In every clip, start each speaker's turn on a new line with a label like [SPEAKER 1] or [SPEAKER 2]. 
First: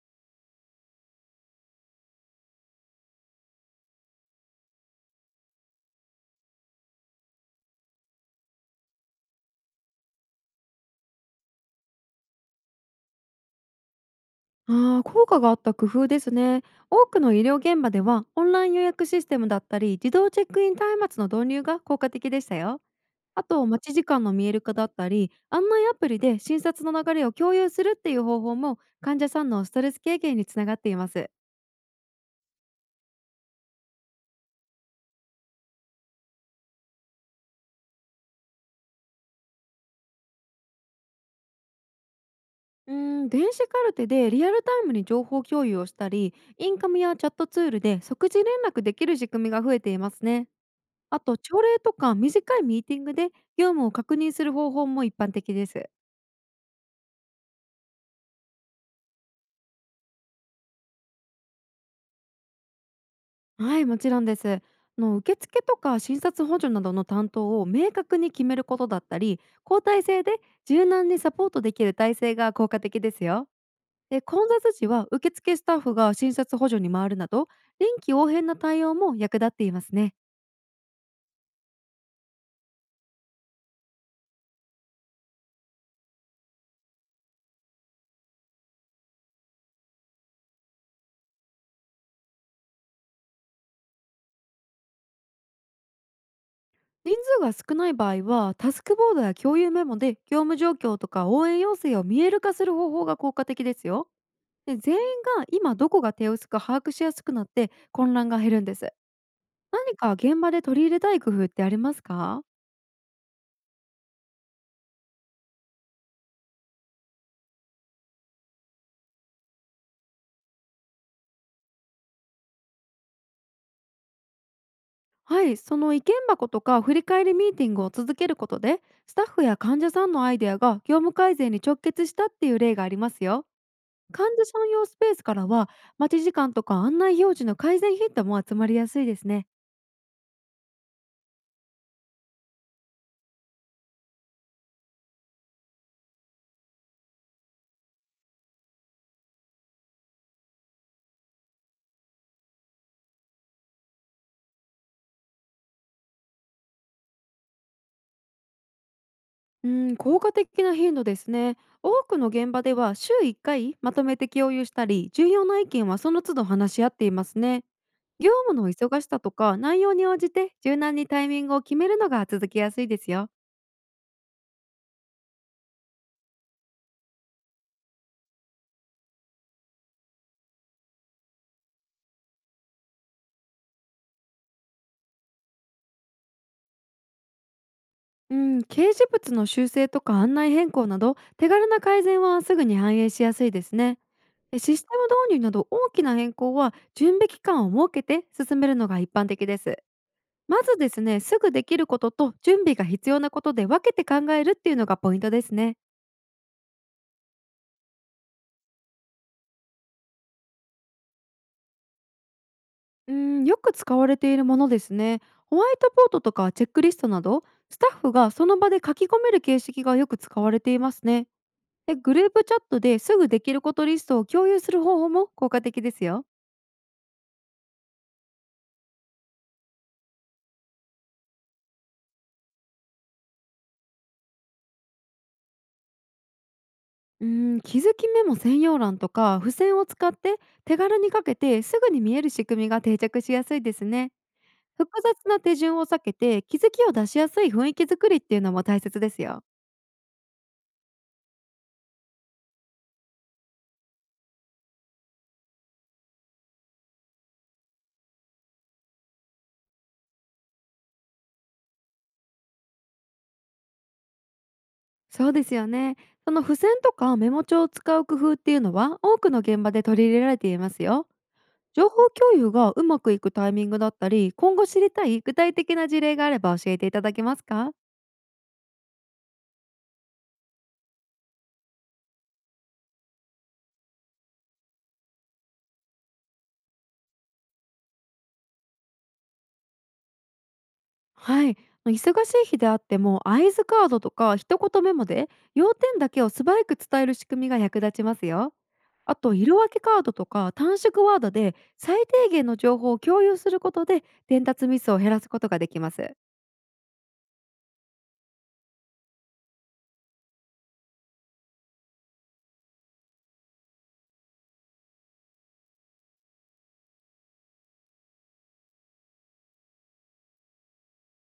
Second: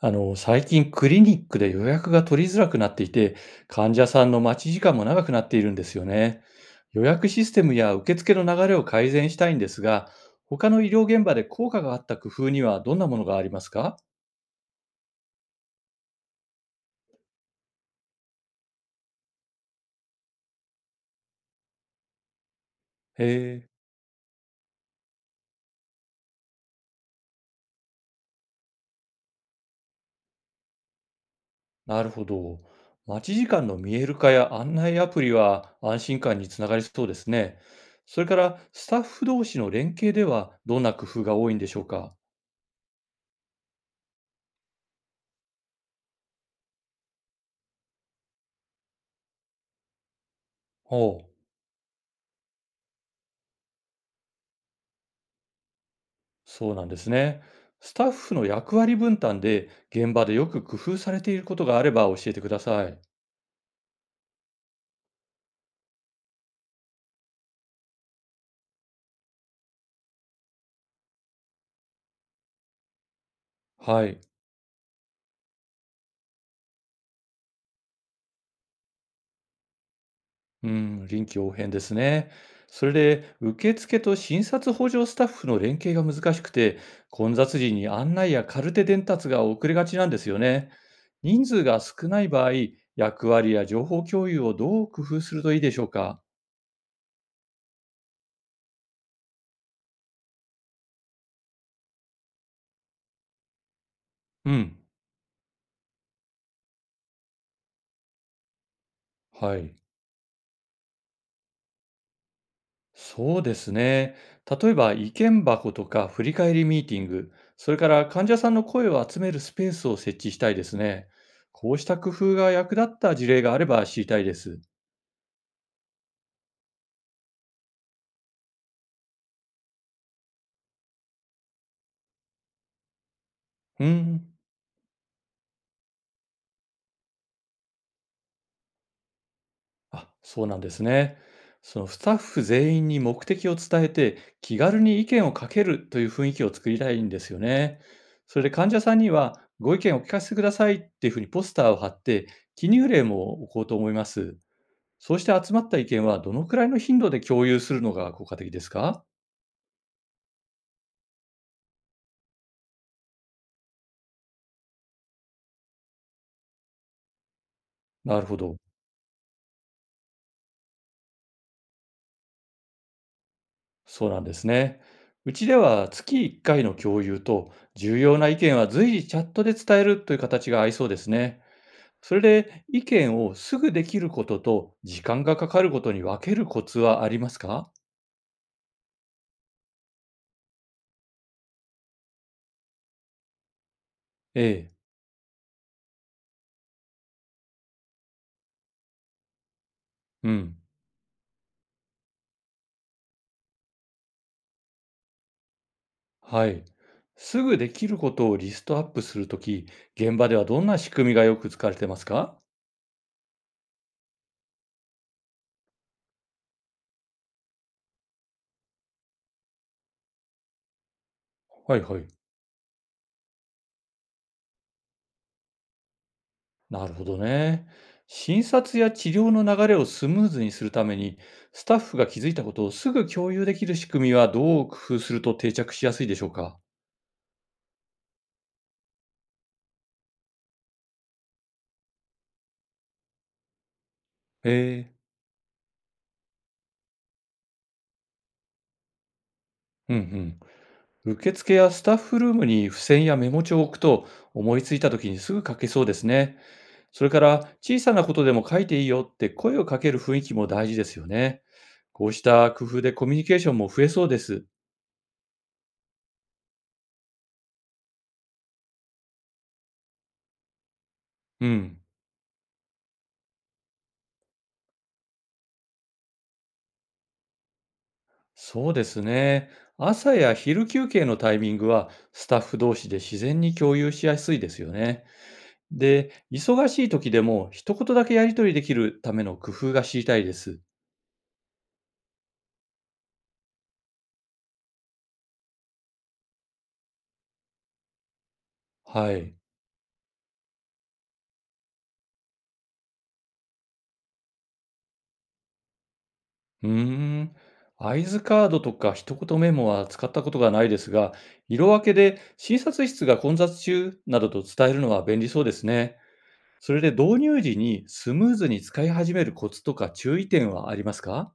[SPEAKER 1] 最近クリニックで予約が取りづらくなっていて、患者さんの待ち時間も長くなっているんですよね。予約システムや受付の流れを改善したいんですが、他の医療現場で効果があった工夫にはどんなものがありますか？
[SPEAKER 2] ああ、効果があった工夫ですね。多くの医療現場では、オンライン予約システムだったり自動チェックイン端末の導入が効果的でしたよ。
[SPEAKER 1] へ
[SPEAKER 2] あと、
[SPEAKER 1] え、
[SPEAKER 2] 待ち時間の見える化だったり案内アプリで診察の流れを共有するっていう方法も患者さんのストレス軽減につながっています。
[SPEAKER 1] なるほど。待ち時間の見える化や案内アプリは安心感につながりそうですね。それから、スタッフ同士の連携ではどんな工夫が多いんでしょうか？
[SPEAKER 2] うー電子カルテでリアルタイムに情報共有をしたり、インカムやチャットツールで即時連絡できる仕組みが増えていますね。あ
[SPEAKER 1] ほう。
[SPEAKER 2] と、朝礼とか短いミーティングで業務を確認する方法も一般的です。
[SPEAKER 1] そうなんですね。スタッフの役割分担で現場でよく工夫されていることがあれば教えてください。
[SPEAKER 2] はい、もちろんです。受付とか診察補助などの担当を明確に決めることだったり、交代制で柔軟にサポートできる体制が効果的ですよ。
[SPEAKER 1] はい。
[SPEAKER 2] で、混雑時は受付スタッフが診察補助に回るなど、臨機応変な対応も役立っていますね。
[SPEAKER 1] うん、臨機応変ですね。それで、受付と診察補助スタッフの連携が難しくて、混雑時に案内やカルテ伝達が遅れがちなんですよね。人数が少ない場合、役割や情報共有をどう工夫するといいでしょうか？
[SPEAKER 2] 人数が少ない場合は、タスクボードや共有メモで業務状況とか応援要請を見える化する方法が効果的ですよ。
[SPEAKER 1] うん。
[SPEAKER 2] で、全員が今どこが手薄か把握しやすくなって、混乱が減るんです。
[SPEAKER 1] はい。
[SPEAKER 2] 何か現場で取り入れたい工夫ってありますか？
[SPEAKER 1] そうですね。例えば意見箱とか振り返りミーティング、それから患者さんの声を集めるスペースを設置したいですね。こうした工夫が役立った事例があれば知りたいです。
[SPEAKER 2] はい、その意見箱とか振り返りミーティングを続けることで、スタッフや患者さんのアイデアが業務改善に直結したっていう例がありますよ。
[SPEAKER 1] う
[SPEAKER 2] 患
[SPEAKER 1] ん。
[SPEAKER 2] 者さん用スペースからは、待ち時間とか案内表示の改善ヒットも集まりやすいですね。
[SPEAKER 1] あ、そうなんですね。そのスタッフ全員に目的を伝えて気軽に意見をかけるという雰囲気を作りたいんですよね。それで患者さんにはご意見をお聞かせくださいっていうふうにポスターを貼って記入例も置こうと思います。そうして集まった意見はどのくらいの頻度で共有するのが効果的ですか？
[SPEAKER 2] うん、効果的な頻度ですね。多くの現場では週1回まとめて共有したり、重要な意見はその都度話し合っていますね。
[SPEAKER 1] なる
[SPEAKER 2] 業
[SPEAKER 1] ほど。
[SPEAKER 2] 務の忙しさとか内容に応じて柔軟にタイミングを決めるのが続きやすいですよ。
[SPEAKER 1] そうなんですね。うちでは月1回の共有と重要な意見は随時チャットで伝えるという形が合いそうですね。それで意見をすぐできることと時間がかかることに分けるコツはありますか？
[SPEAKER 2] うん、掲示物の修正とか案内変更など手軽な改善はすぐに反映しやすいですね。
[SPEAKER 1] え
[SPEAKER 2] で、
[SPEAKER 1] え。
[SPEAKER 2] システム導入など大きな変更は準備期間を設けて進めるのが一般的です。
[SPEAKER 1] うん。
[SPEAKER 2] まずですね、すぐできることと準備が必要なことで分けて考えるっていうのがポイントですね。
[SPEAKER 1] はい。すぐできることをリストアップするとき、現場ではどんな仕組みがよく使われてますか？
[SPEAKER 2] うん、よく使われているものですね。ホワイトボードとかチェックリストなど、スタッフがその場で書き込める形式がよく使われていますね。
[SPEAKER 1] はい
[SPEAKER 2] で、
[SPEAKER 1] はい。
[SPEAKER 2] グループチャットですぐできることリストを共有する方法も効果的ですよ。
[SPEAKER 1] なるほどね。診察や治療の流れをスムーズにするために、スタッフが気づいたことをすぐ共有できる仕組みはどう工夫すると定着しやすいでしょうか？
[SPEAKER 2] うん、気づきメモ専用欄とか付箋を使って、手軽にかけてすぐに見える仕組みが定着しやすいですね。
[SPEAKER 1] へえ。
[SPEAKER 2] 複雑な手順を避けて、気づきを出しやすい雰囲気作りっていうのも大切ですよ。
[SPEAKER 1] うんうん。受付やスタッフルームに付箋やメモ帳を置くと、思いついた時にすぐ書けそうですね。それから、小さなことでも書いていいよって声をかける雰囲気も大事ですよね。こうした工夫でコミュニケーションも増えそうです。
[SPEAKER 2] そうですよね。その付箋とかメモ帳を使う工夫っていうのは多くの現場で取り入れられていますよ。
[SPEAKER 1] うん。
[SPEAKER 2] 情報共有がうまくいくタイミングだったり、今後知りたい具体的な事例があれば教えていただけますか？
[SPEAKER 1] そうですね。朝や昼休憩のタイミングはスタッフ同士で自然に共有しやすいですよね。で、忙しい時でも一言だけやり取りできるための工夫が知りたいです。
[SPEAKER 2] はい。忙しい日であっても、合図カードとか一言メモで要点だけを素早く伝える仕組みが役立ちますよ。
[SPEAKER 1] は
[SPEAKER 2] あと、
[SPEAKER 1] い。
[SPEAKER 2] 色分けカードとか短縮ワードで最低限の情報を共有することで、伝達ミスを減らすことができます。
[SPEAKER 1] うーん。合図カードとか一言メモは使ったことがないですが、色分けで診察室が混雑中などと伝えるのは便利そうですね。それで導入時にスムーズに使い始めるコツとか注意点はありますか？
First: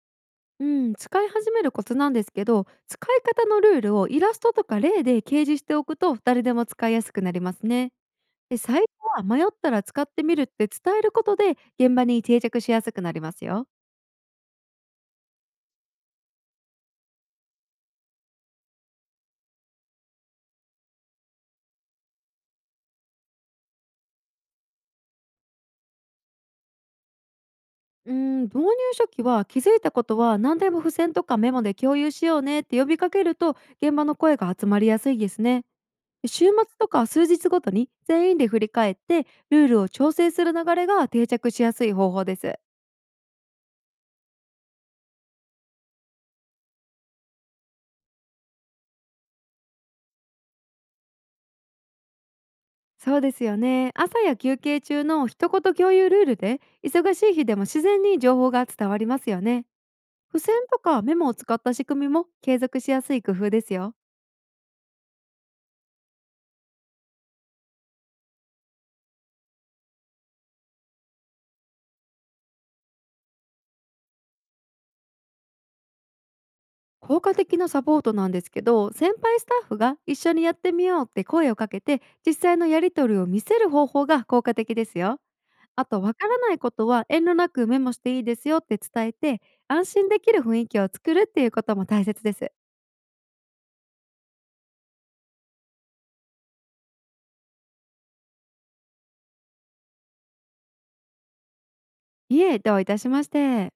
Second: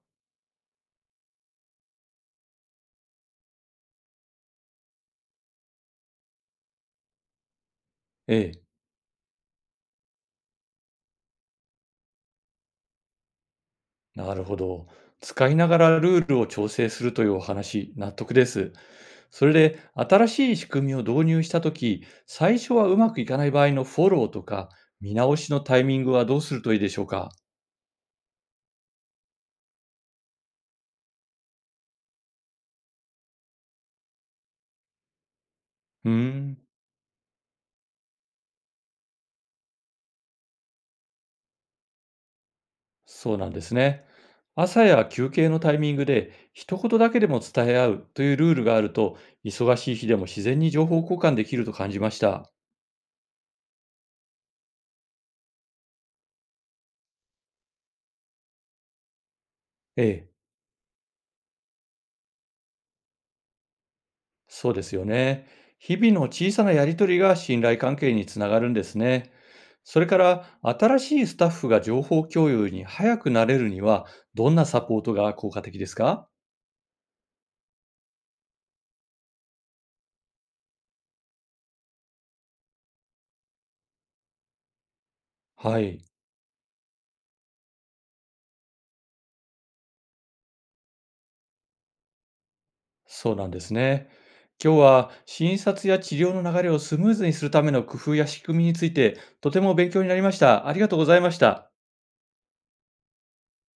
[SPEAKER 2] うん、使い始めるコツなんですけど、使い方のルールをイラストとか例で掲示しておくと誰でも使いやすくなりますね。
[SPEAKER 1] え
[SPEAKER 2] で、
[SPEAKER 1] え。
[SPEAKER 2] 最初は迷ったら使ってみるって伝えることで現場に定着しやすくなりますよ。
[SPEAKER 1] なるほど。使いながらルールを調整するというお話、納得です。それで、新しい仕組みを導入したとき、最初はうまくいかない場合のフォローとか、見直しのタイミングはどうするといいでしょうか？
[SPEAKER 2] うーん、導入書記は気づいたことは何でも付箋とかメモで共有しようねって呼びかけると、現場の声が集まりやすいですね。
[SPEAKER 1] うー
[SPEAKER 2] 週末
[SPEAKER 1] ん、
[SPEAKER 2] とか数日ごとに全員で振り返ってルールを調整する流れが定着しやすい方法です。
[SPEAKER 1] そうなんですね。朝や休憩のタイミングで、一言だけでも伝え合うというルールがあると、忙しい日でも自然に情報交換できると感じました。
[SPEAKER 2] そうですよね。朝や休憩中の一言共有ルールで、忙しい日でも自然に情報が伝わりますよね。
[SPEAKER 1] ええ。
[SPEAKER 2] 付箋とかメモを使った仕組みも継続しやすい工夫ですよ。
[SPEAKER 1] そうですよね。日々の小さなやりとりが信頼関係につながるんですね。それから、新しいスタッフが情報共有に早くなれるには、どんなサポートが効果的ですか？
[SPEAKER 2] 効果的なサポートなんですけど、先輩スタッフが一緒にやってみようって声をかけて実際のやり取りを見せる方法が効果的ですよ。
[SPEAKER 1] は
[SPEAKER 2] あと、
[SPEAKER 1] い、
[SPEAKER 2] わからないことは遠慮なくメモしていいですよって伝えて、安心できる雰囲気を作るっていうことも大切です。
[SPEAKER 1] そうなんですね。今日は診察や治療の流れをスムーズにするための工夫や仕組みについて、とても勉強になりました。ありがとうございました。
[SPEAKER 2] いえ、どういたしまして。